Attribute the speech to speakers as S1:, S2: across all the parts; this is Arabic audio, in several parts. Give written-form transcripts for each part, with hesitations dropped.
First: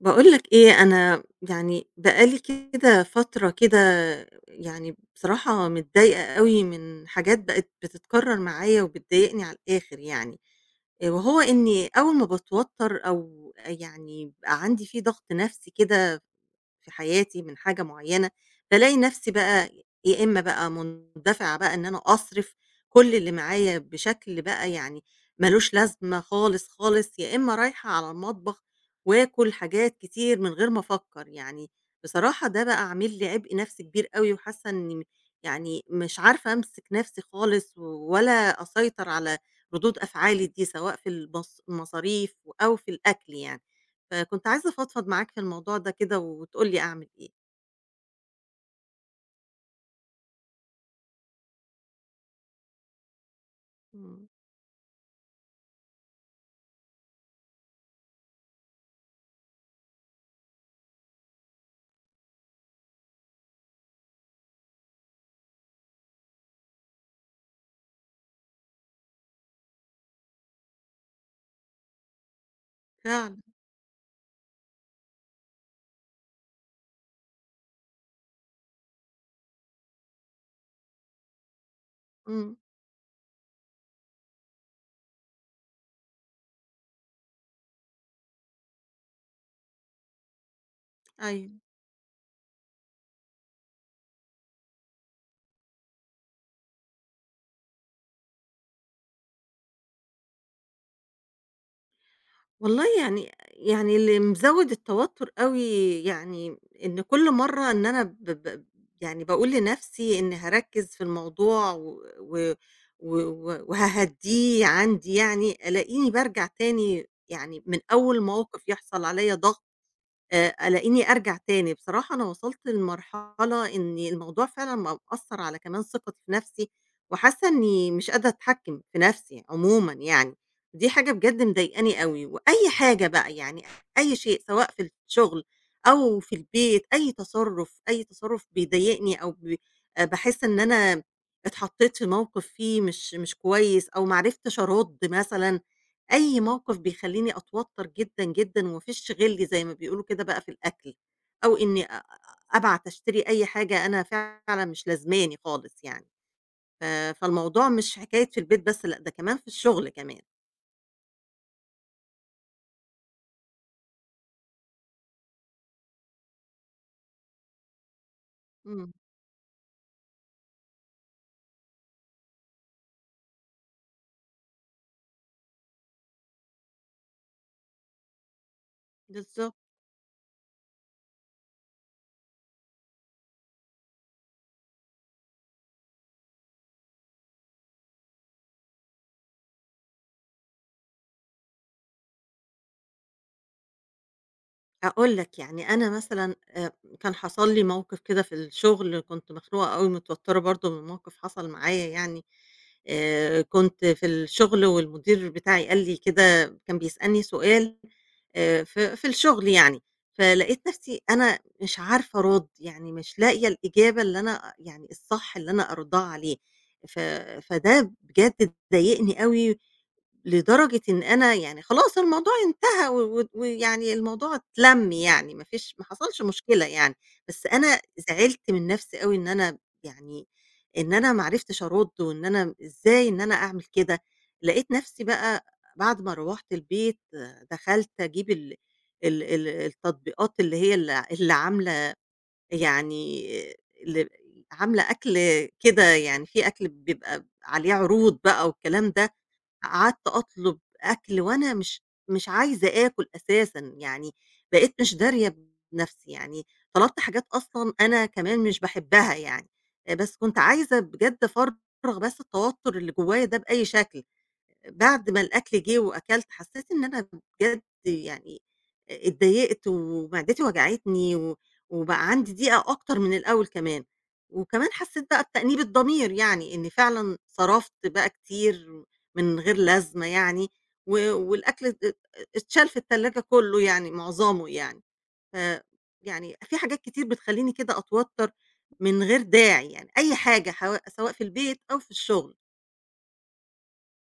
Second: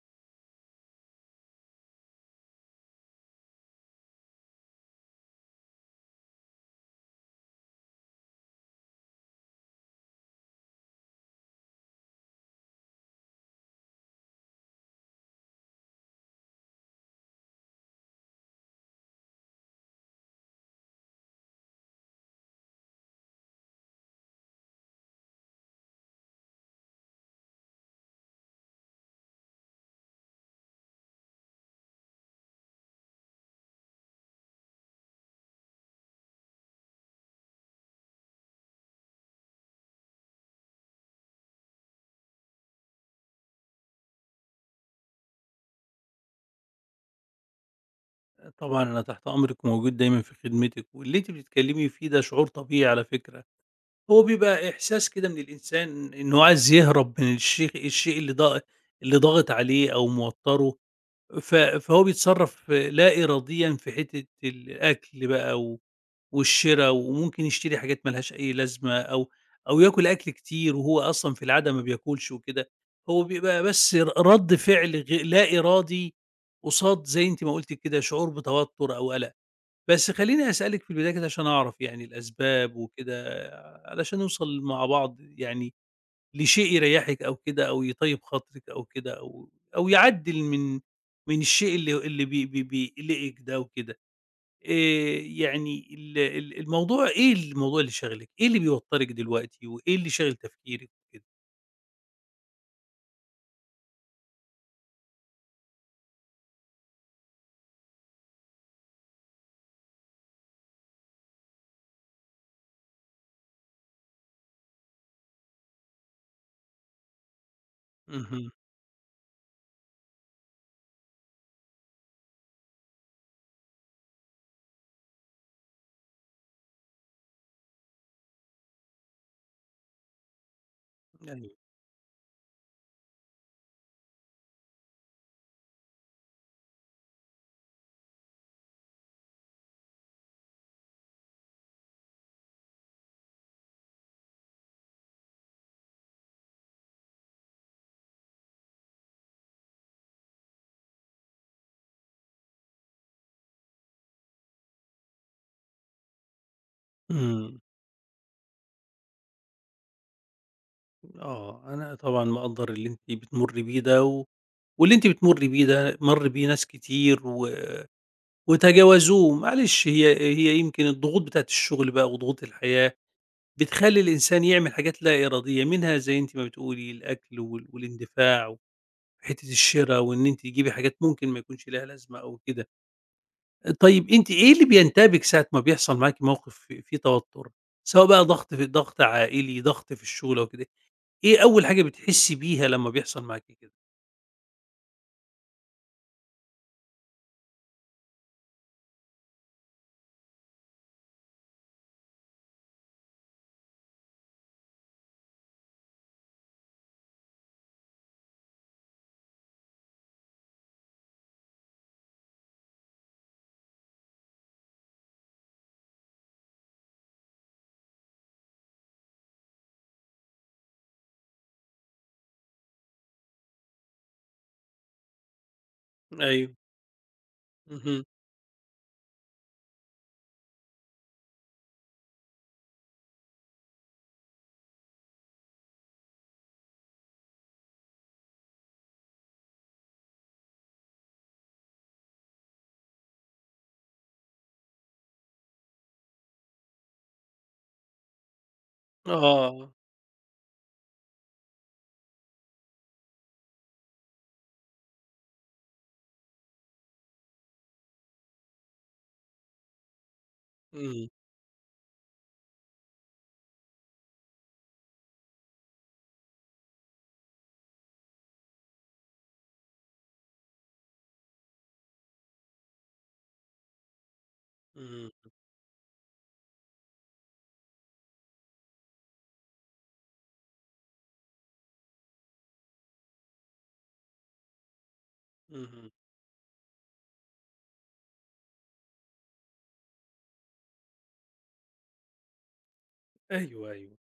S1: باقول لك إيه، أنا يعني بقى لي كده فترة كده. يعني بصراحة متضايقة أوي من حاجات بقت بتتكرر معايا وبتضايقني على الآخر يعني. وهو إني أول ما باتوتر أو يعني بيبقى عندي في ضغط نفسي كده في حياتي من حاجة معينة، بالاقي نفسي بقى يا إما بقى مندفعة بقى إن أنا أصرف كل اللي معايا بشكل بقى يعني مالوش لازمة خالص، خالص، يا إما رايحة على المطبخ وآكل حاجات كتير من غير ما أفكّر، يعني بصراحة ده بقى عامل لي عبء نفسي كبير أوي وحاسة إني يعني مش عارفة أمسك نفسي خالص ولا أسيطر على ردود أفعالي دي، سواء في المصاريف أو في الأكل يعني. فكنت عايزة أفضفض معاك في الموضوع ده كده وتقول لي أعمل إيه.
S2: طبعًا أنا تحت أمرِك وموجود دايمًا في خدمتِك، واللي أنتِ بتتكلمي فيه ده شعور طبيعي على فكرة. هو
S1: إمم.
S2: بيبقى إحساس كده من الإنسان إنه عايز يهرب من الشيء اللي ضاغط عليه أو موتّره. فهو بيتصرّف لا إراديًا في حتّة الأكل بقى والشِرا، وممكن يشتري حاجات ما لهاش أي لازمة، أو ياكل أكل كتير وهو أصلًا في العادة ما بياكلش وكده. هو
S1: فعلًا.
S2: بيبقى بس رَد فعل لا إرادي قصاد، زي أنتِ ما قُلتِ كده، شعور بتوتّر أو قلق. بس خلّيني أسألِك في البداية كده عشان أعرف يعني
S1: إمم.
S2: الأسباب وكده، علشان نوصل مع بعض يعني لشيء يريّحِك أو كده، أو يطيّب خاطرِك أو كده، أو يعدّل من
S1: أيوه.
S2: الشيء اللي بي بي بيقلقِك ده وكده. يعني ال ال الموضوع إيه الموضوع اللي شاغلِك؟ إيه اللي بيوتّرِك دلوقتي وإيه اللي شاغل تفكيرِك وكده؟
S1: والله يعني يعني اللي مزوّد التوتر أوي يعني إن كل مرّة إن أنا ب ب يعني باقول لنفسي إني هاركّز في الموضوع و وهاهدّيه عندي يعني، ألاقيني بارجع تاني يعني من أول
S2: اهم.
S1: موقف يحصل عليّا ضغط. ألاقيني أرجع تاني. بصراحة أنا وصلت لمرحلة إن الموضوع فعلًا بقى مأثّر على كمان ثقتي في نَفْسي، وحاسة إني مش قادرة أتحكّم في نَفْسي عمومًا يعني. دي حاجة بجد
S2: أيوه.
S1: مضايقاني أوي، وأي حاجة بقى يعني أي شيء سواء في الشغل أو في البيت، أي تصرُّف، أي تصرُّف بيضايقني أو ب باحس إن أنا اتحطّيت في موقِف فيه مش كويس أو ما عرفتش أرُد مثلًا، أي موقف بيخلّيني أتوتّر جدًا، جدًا وما فيش غِل زي ما بيقولوا كده بقى في الأكل، أو إني أ أبعت أشتري أي حاجة أنا فعلًا مش لازماني خالص يعني. ف
S2: إمم.
S1: فالموضوع مش حكاية في البيت بس، لأ، ده كمان في الشغل كمان.
S2: آه. أنا طبعًا مقدّر اللي أنتِ بتمُرّي بيه ده، واللي أنتِ بتمُرّي بيه ده مَر بيه ناس كتير و
S1: إمم.
S2: وتجاوزوه، معلش، هي يمكن الضغوط بتاعة الشغل بقى وضغوط الحياة بتخلّي الإنسان يعمل حاجات لا إرادية، منها زي أنتِ ما بتقولي الأكل والاندفاع وحتّة
S1: بالضبط.
S2: الشرا، وإن أنتِ تجيبي حاجات ممكن ما يكونش ليها لازمة أو كده. طيب أنتِ إيه اللي بينتابِك ساعة ما بيحصل معاكِ موقف فيه توتُّر، سواء بقى ضغط عائلي، ضغط في الشغل أو كده، إيه أول حاجة بتحسّي بيها لما بيحصل معاكِ كده؟
S1: هاقول لك، يعني أنا مثلًا كان حصل لي موقف كده في الشغل، كنت مخنوقة أوي متوترة برضه من موقف حصل معايا يعني. كنت في الشغل والمدير بتاعي قال لي كده، كان بيسألني سؤال في الشغل يعني. فلقيت نفسي أنا مش عارفة أرُد، يعني مش لاقية الإجابة اللي أنا يعني الصح اللي أنا أردها عليه. ف فده بجد ضايقني أوي. لدرجة إن أنا يعني خلاص الموضوع انتهى و و ويعني الموضوع اتلَم يعني ما فيش، ما حصلش
S2: أيوه.
S1: مشكلة يعني. بس أنا
S2: اهم.
S1: زعلت من نفسي أوي إن أنا يعني إن أنا ما عرفتش أرُد، وإن أنا إزاي إن أنا أعمل كده. لقيت نفسي بقى بعد ما روّحت البيت، آه، دخلت أجيب ال التطبيقات اللي هي ال اللي عاملة يعني ال عاملة أكل كده، يعني في أكل بيبقى عليه عروض بقى والكلام ده.
S2: آه.
S1: قعدت أطلب أكل وأنا مش عايزة آكل أساسًا، يعني بقيت مش دارية بنفسي، يعني طلبت حاجات أصلًا أنا كمان مش باحبها يعني. بس كنت عايزة
S2: إمم.
S1: بجد أفرّغ بس التوتر اللي جوايا ده بأي شكل. بعد ما الأكل جِه وأكلت، حسّيت إن أنا بجد يعني أ اتضايقت ومعدتي وجعتني، و وبقى عندي ضيقة أكتر من الأول كمان. وكمان حسّيت
S2: إمم.
S1: بقى بتأنيب الضمير، يعني إنّي فعلًا صرفت بقى كتير من غير لازمة يعني، و والأكل ات ات اتشال في التلاجة كُلّه، يعني معظمه يعني. ف
S2: اهم.
S1: يعني في حاجات كتير بتخلّيني كده أتوتّر من غير داعي يعني، أي حاجة حوا سواء في البيت أو في الشغل.
S2: أيوه، أيوه.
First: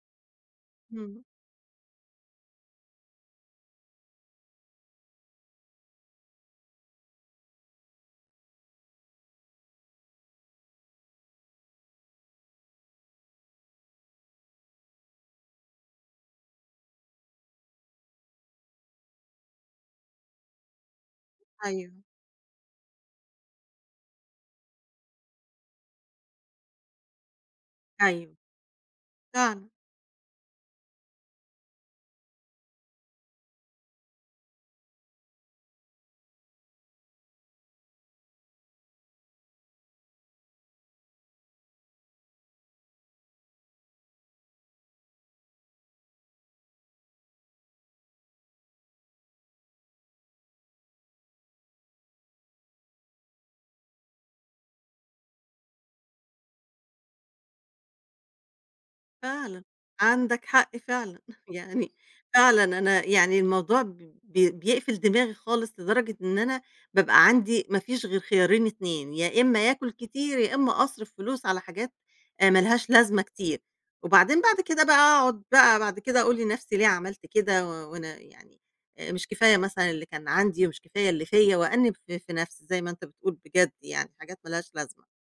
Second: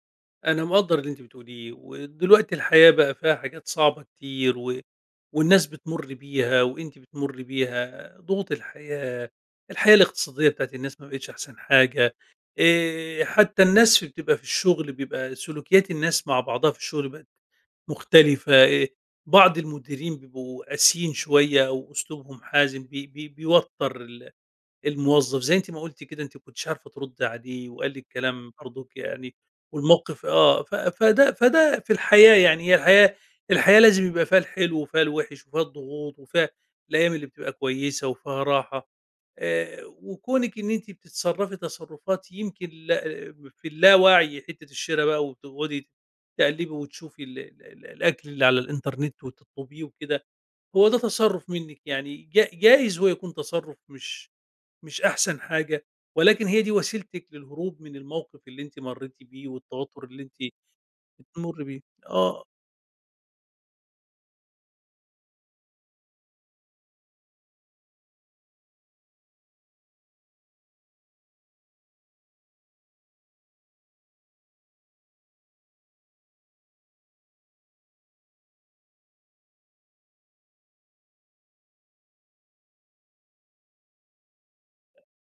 S2: أنا مقدّر اللي
S1: إمم.
S2: أنتِ بتقوليه، ودلوقتي الحياة بقى فيها حاجات صعبة كتير، والناس بتمُر بيها وأنتِ بتمُرّي بيها، ضغوط الحياة، الحياة الاقتصادية بتاعة الناس ما بقِتش أحسن حاجة. حتّى الناس بتبقى في الشُغل، بيبقى سلوكيات الناس مع بعضها في الشُغل بقت مختلفة. بعض المديرين بيبقوا قاسيين شوية
S1: أيوه،
S2: أو أسلوبهم حازم، بي بي بيوتّر الموظف، زي أنتِ ما قُلتِ كده، أنتِ ما كنتيش عارفة تردّي عليه وقال لِك
S1: أيوه.
S2: كلام بالضبط. برضُك يعني
S1: فعلًا.
S2: والموقف، ف فده فده في الحياة. يعني هي الحياة لازم يبقى فيها الحلو وفيها الوِحِش وفيها الضغوط وفيها الأيام اللي بتبقى كويسة وفيها راحة. وكونِك إن أنتِ بتتصرّفي تصرُّفات يمكن لا، في اللاوعي، حتّة الشِرا بقى، وتقعُدي تقلّبي وتشوفي ال ال ال الأكل اللي على الإنترنت وتطلبيه وكده، هو ده تصرُّف منِّك. يعني جايز هو يكون تصرُّف مش أحسن حاجة، ولكن هي دي وسيلتِك للهروب من الموقف اللي أنتِ مرّيتِ بيه
S1: فعلًا،
S2: والتوتُّر اللي
S1: عندك
S2: أنتِ
S1: حق فعلًا،
S2: بتمُرّي بيه.
S1: يعني
S2: آه.
S1: فعلًا أنا يعني الموضوع ب ب بيقفل دماغي خالص، لدرجة إن أنا بابقى عندي ما فيش غير خيارين 2، يا إما ياكل كتير، يا إما أصرف فلوس على حاجات ما لهاش لازمة كتير. وبعدين بعد كده بقى أقعد بقى بعد كده أقول لنفسي ليه عملت كده، و وأنا يعني مش كفاية مثلًا اللي كان عندي ومش كفاية اللي فيّا، وأأنِّب في نفسي زي ما أنت بتقول بجد يعني حاجات ما لهاش لازمة.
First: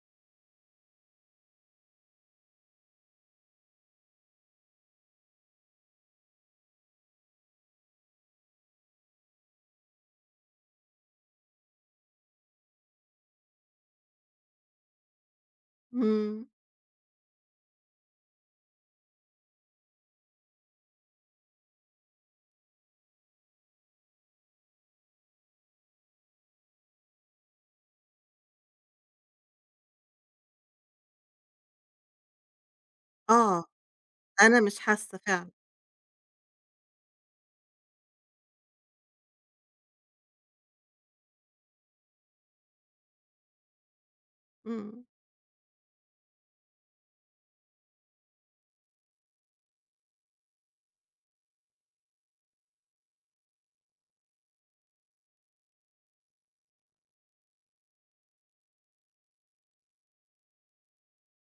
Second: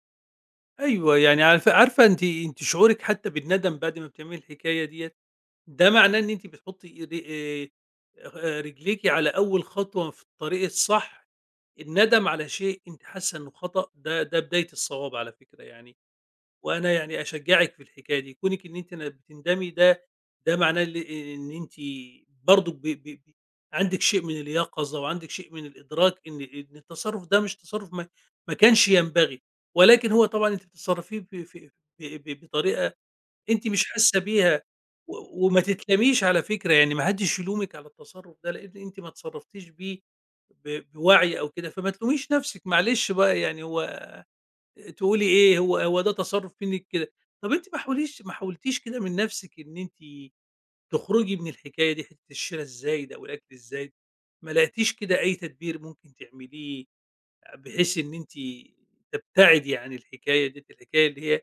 S2: أيوه، يعني عارفة أنتِ شعورِك حتى بالندم بعد ما بتعملي الحكاية ديّة، ده معناه إن أنتِ بتحُطّي ر رجليكِ على أول خطوة في الطريق الصح. الندم على شيء أنتِ حاسة إنه خطأ ده بداية الصواب على فكرة يعني.
S1: إمم.
S2: وأنا يعني أشجّعِك في الحكاية دي، كونِك إن أنتِ بتندمي ده معناه إن أنتِ برضه ب ب ب عندِك شيء من اليقظة وعندِك شيء من الإدراك إن التصرُّف ده مش تصرُّف ما كانش ينبغي. ولكن هو طبعًا أنتِ بتتصرّفيه ب في ب ب بطريقة
S1: آه.
S2: أنتِ مش حاسّة
S1: أنا
S2: بيها،
S1: مش حاسة
S2: و
S1: فعلًا.
S2: وما تتلاميش على فكرة. يعني ما حدّش يلومِك على التصرُّف ده، لإن أنتِ ما اتصرّفتيش بيه بوعي أو كده، فما تلوميش نَفْسِك، معلش بقى. يعني هو،
S1: إمم.
S2: تقولي إيه، هو ده تصرُّف منِّك كده. طَب أنتِ ما حاولتيش كده من نَفْسِك إن أنتِ تخرجي من الحكاية دي، حتّة الشِرا الزايد أو الأكل الزايد؟ ما لقيتيش كده أي تدبير ممكن تعمليه بحيث إن أنتِ تبتعدي عن الحكاية ديّة، الحكاية اللي هي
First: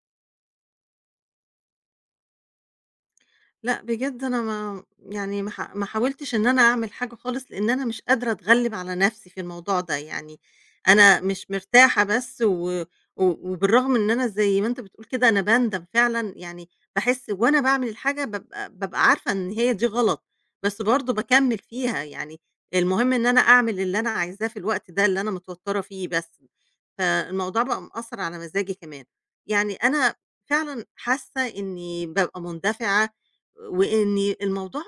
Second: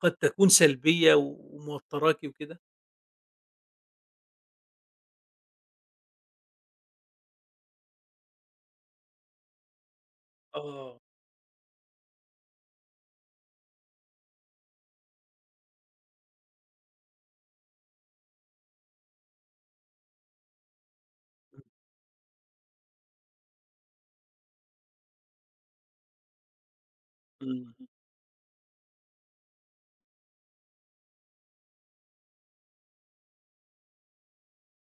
S2: قد تكون سلبية وموتّراكِ وكده؟
S1: لأ، بجد أنا ما يعني ما ح ما حاولتش إن أنا أعمل حاجة خالص، لإن أنا مش قادرة أتغلِّب على نَفْسي في الموضوع ده، يعني
S2: آه.
S1: أنا مش مرتاحة بس، و و وبالرغم إن أنا زي ما أنت بتقول كده أنا باندم فعلًا، يعني باحس وأنا باعمل الحاجة بابقى عارفة إن هي دي غلط، بس برضه باكمِّل فيها، يعني المهم إن أنا أعمل اللي أنا عايزاه في الوقت ده اللي أنا متوتّرة فيه بس. فالموضوع
S2: إمم.
S1: بقى مأثّر على مزاجي كمان. يعني أنا فعلًا حاسّة إنّي بابقى مندفعة، وإن الموضوع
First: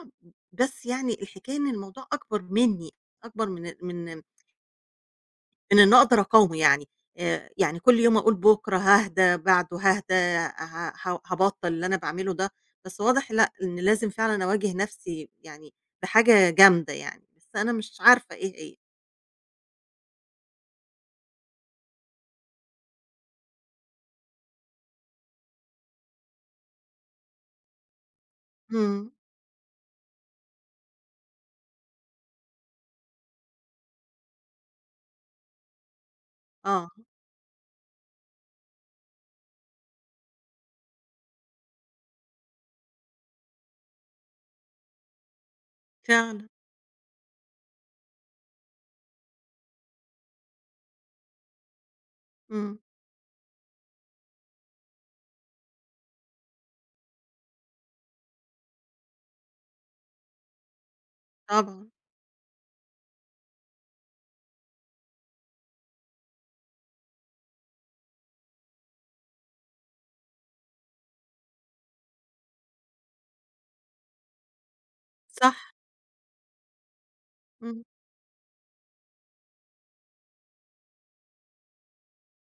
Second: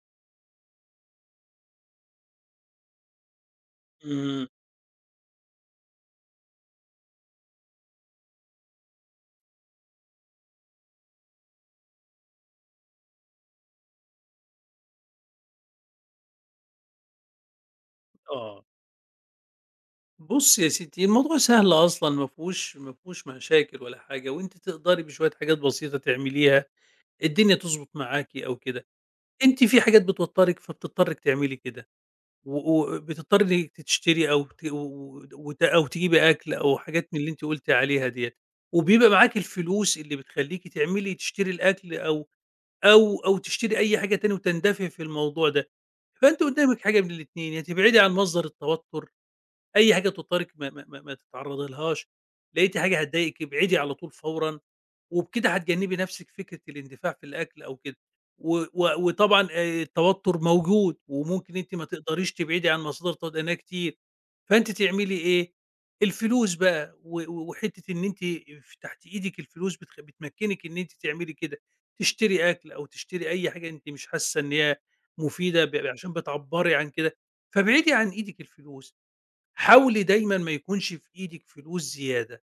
S1: بس يعني الحكاية إن الموضوع أكبر منّي، أكبر من من
S2: إمم.
S1: من إنّي أقدر أقاومه يعني. يعني كل يوم أقول بُكرة هاهدى، بعده هاهدى، ه ه هابطّل اللي أنا باعمله ده، بس واضح لأ، إن لازم فعلًا أواجه نَفْسي يعني بحاجة جامدة يعني، بس أنا مش عارفة إيه
S2: آه.
S1: هي.
S2: بُصّي يا ستّي، الموضوع سهل أصلًا، ما فيهوش مشاكل ولا حاجة، وأنتِ تقدري بشوية حاجات بسيطة تعمليها الدنيا تضبط معاكِ أو كده.
S1: إمم.
S2: أنتِ في حاجات بتوتّرِك فبتضطرِّك تعملي كده، و وبتضطري إنِّك تشتري، أو ت و وت أو تجيبي أكل أو
S1: آه.
S2: حاجات من اللي أنتِ قُلتِ عليها ديّة، وبيبقى معاكِ الفلوس اللي بتخلّيكِ تشتري الأكل، أو تشتري أي حاجة تاني وتندفعي في الموضوع ده. فأنتِ
S1: فعلًا.
S2: قدّامِك حاجة من الاتنين، يا تبعدي عن مصدر التوتّر، أي حاجة تضطرِك ما تتعرّضي لهاش،
S1: إمم.
S2: لقيتِ حاجة هتضايقِك ابعدي على طول فورًا، وبكده هتجنّبي نَفْسِك فكرة الاندفاع في الأكل أو كده. و و وطبعًا التوتُّر موجود، وممكن أنتِ ما
S1: طبعًا.
S2: تقدريش تبعدي عن مصادر التوتُّر لأنها كتير، فأنتِ تعملي إيه؟ الفلوس بقى، و و وحتّة إن أنتِ تحت إيدِك الفلوس، بتمكّنِك إن أنتِ تعملي كده، تشتري أكل أو تشتري أي حاجة أنتِ مش حاسّة إن هي
S1: صح.
S2: مفيدة، عشان بتعبّري عن كده،
S1: إمم.
S2: فابعدي عن إيدِك الفلوس. حاولي دايمًا ما يكونش في إيدِك فلوس زيادة.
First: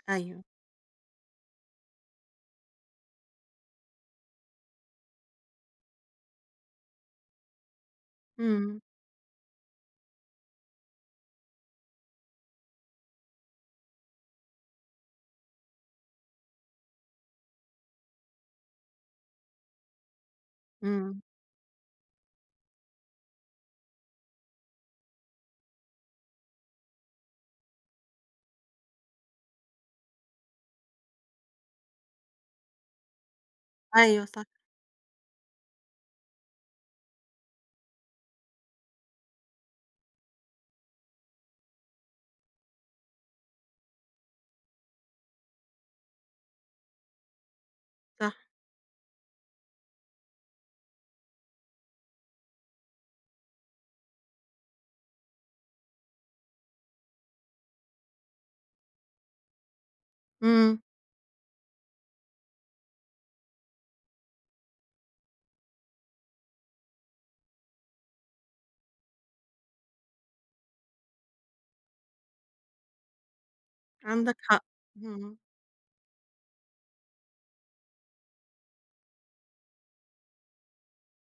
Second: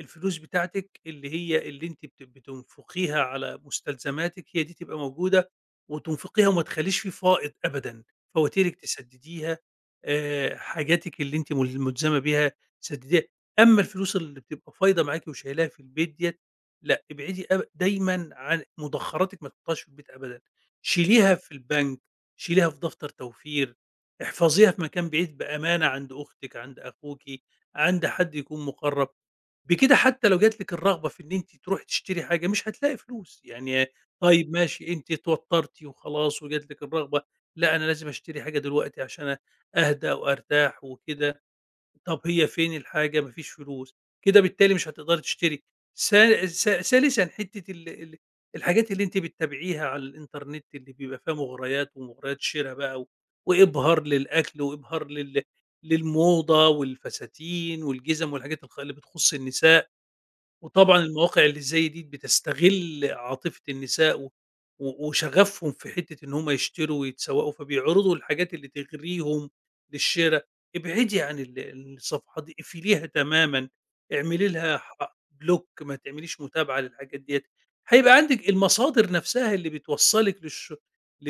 S2: الفلوس
S1: أيوه.
S2: بتاعتِك اللي هي أنتِ بتنفقيها على مستلزماتِك، هي دي تبقى موجودة وتنفقيها، وما تخلّيش في فائض أبدًا. فواتيرِك
S1: إمم.
S2: تسدّديها، حاجاتِك اللي أنتِ ملزمة بيها تسدّديها. أمّا الفلوس اللي بتبقى فايضة معاكِ وشايلاها في البيت ديّة، لأ، ابعدي دايمًا عن مُدخّراتِك، ما تحطّيهاش في البيت أبدًا،
S1: إمم.
S2: شيليها في البنك، شيليها في دفتر توفير، احفظيها في مكان بعيد بأمانة عند أختِك، عند أخوكِ، عند حد يكون مُقرّب. بكده حتى لو جات لِك الرغبة في إن أنتِ تروحي تشتري حاجة، مش هتلاقي فلوس. يعني
S1: أيوه صح.
S2: طيب ماشي، أنتِ اتوترتِ وخلاص وجات لِك الرغبة، لأ أنا لازم أشتري حاجة دلوقتي عشان أهدى وأرتاح وكده، طب هي فين الحاجة؟ ما فيش فلوس، كده بالتالي مش هتقدري تشتري. سا سا ثالثًا، حتة ال ال
S1: صح.
S2: الحاجات اللي أنتِ بتتابعيها على الإنترنت، اللي بيبقى فيها مغريات ومغريات شرا بقى، وإبهار للأكل وإبهار للموضة والفساتين والجزم والحاجات الخ اللي بتخص النساء.
S1: إمم.
S2: وطبعًا المواقع اللي زي دي بتستغل عاطفة النساء و و وشغفهم في حتّة إن هم يشتروا ويتسوقوا، فبيعرضوا الحاجات اللي تغريهم للشرا. ابعدي عن الصفحات دي، اقفليها تمامًا،
S1: عندك
S2: اعملي
S1: حق.
S2: لها
S1: إمم.
S2: بلوك، ما تعمليش متابعة للحاجات ديّة. هيبقى عندِك المصادر نفسها اللي بتوصّلِك للش ل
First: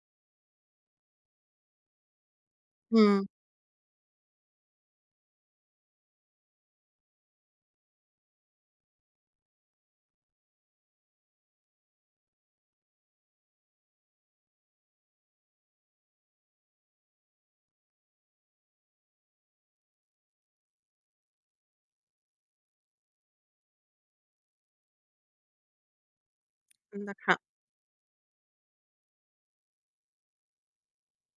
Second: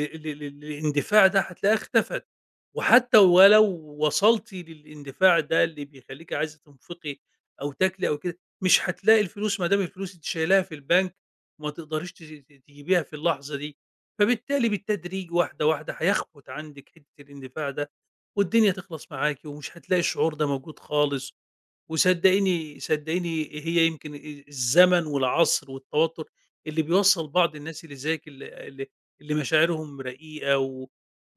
S2: ل ل للاندفاع ده، هتلاقيها اختفت. وحتى
S1: إمم.
S2: ولو وصلتِ للاندفاع ده اللي بيخلّيكِ عايزة تنفقي أو تاكلي أو كده، مش هتلاقي الفلوس ما دام الفلوس أنتِ شايلاها في البنك، وما تقدريش تجيبيها في اللحظة دي، فبالتالي بالتدريج واحدة، واحدة هيخفت عندِك حتة الاندفاع ده، والدنيا تخلص معاكِ، ومش هتلاقي الشعور ده موجود خالص. وصدقيني صدقيني، هي يمكن الزمن والعصر والتوتر اللي
S1: عندك
S2: بيوصّل
S1: حق.
S2: بعض الناس اللي زيِّك، ال اللي اللي مشاعرهم رقيقة و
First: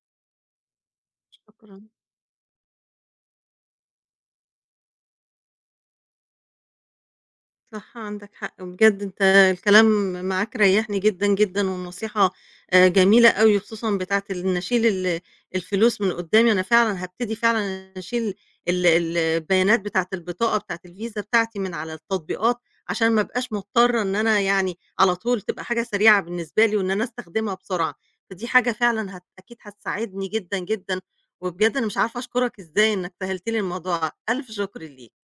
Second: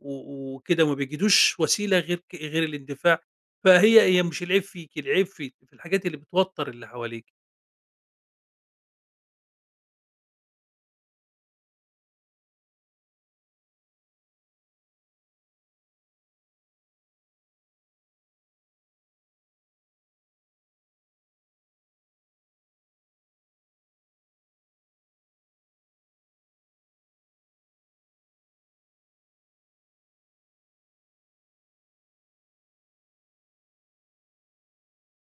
S2: و وكده وما بيجدوش
S1: شكرًا.
S2: وسيلة غير الاندفاع، فهي مش العيب فيكِ، العيب في الحاجات اللي بتوتّر اللي حواليكِ.
S1: صح، عندك حق. وبجد أنت الكلام معاك ريّحني جدًا، جدًا، والنصيحة جميلة أوي، وخصوصًا بتاعة إن أشيل ال الفلوس من قدّامي. أنا فعلًا هابتدي فعلًا أشيل ال البيانات بتاعة البطاقة بتاعة الفيزا بتاعتي من على التطبيقات، عشان ما ابقاش مضطرة، إن أنا يعني على طول تبقى حاجة سريعة بالنسبة لي، وإن أنا أستخدمها بسرعة. فدي حاجة فعلًا هت أكيد هتساعدني جدًا، جدًا. وبجد أنا مش عارفة أشكرك إزاي إنك سهّلت لي الموضوع، ألف شكر ليك.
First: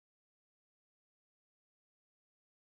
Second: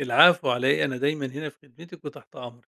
S2: العفو على إيه، أنا دايمًا هنا في خدمتِك وتحت أمرِك.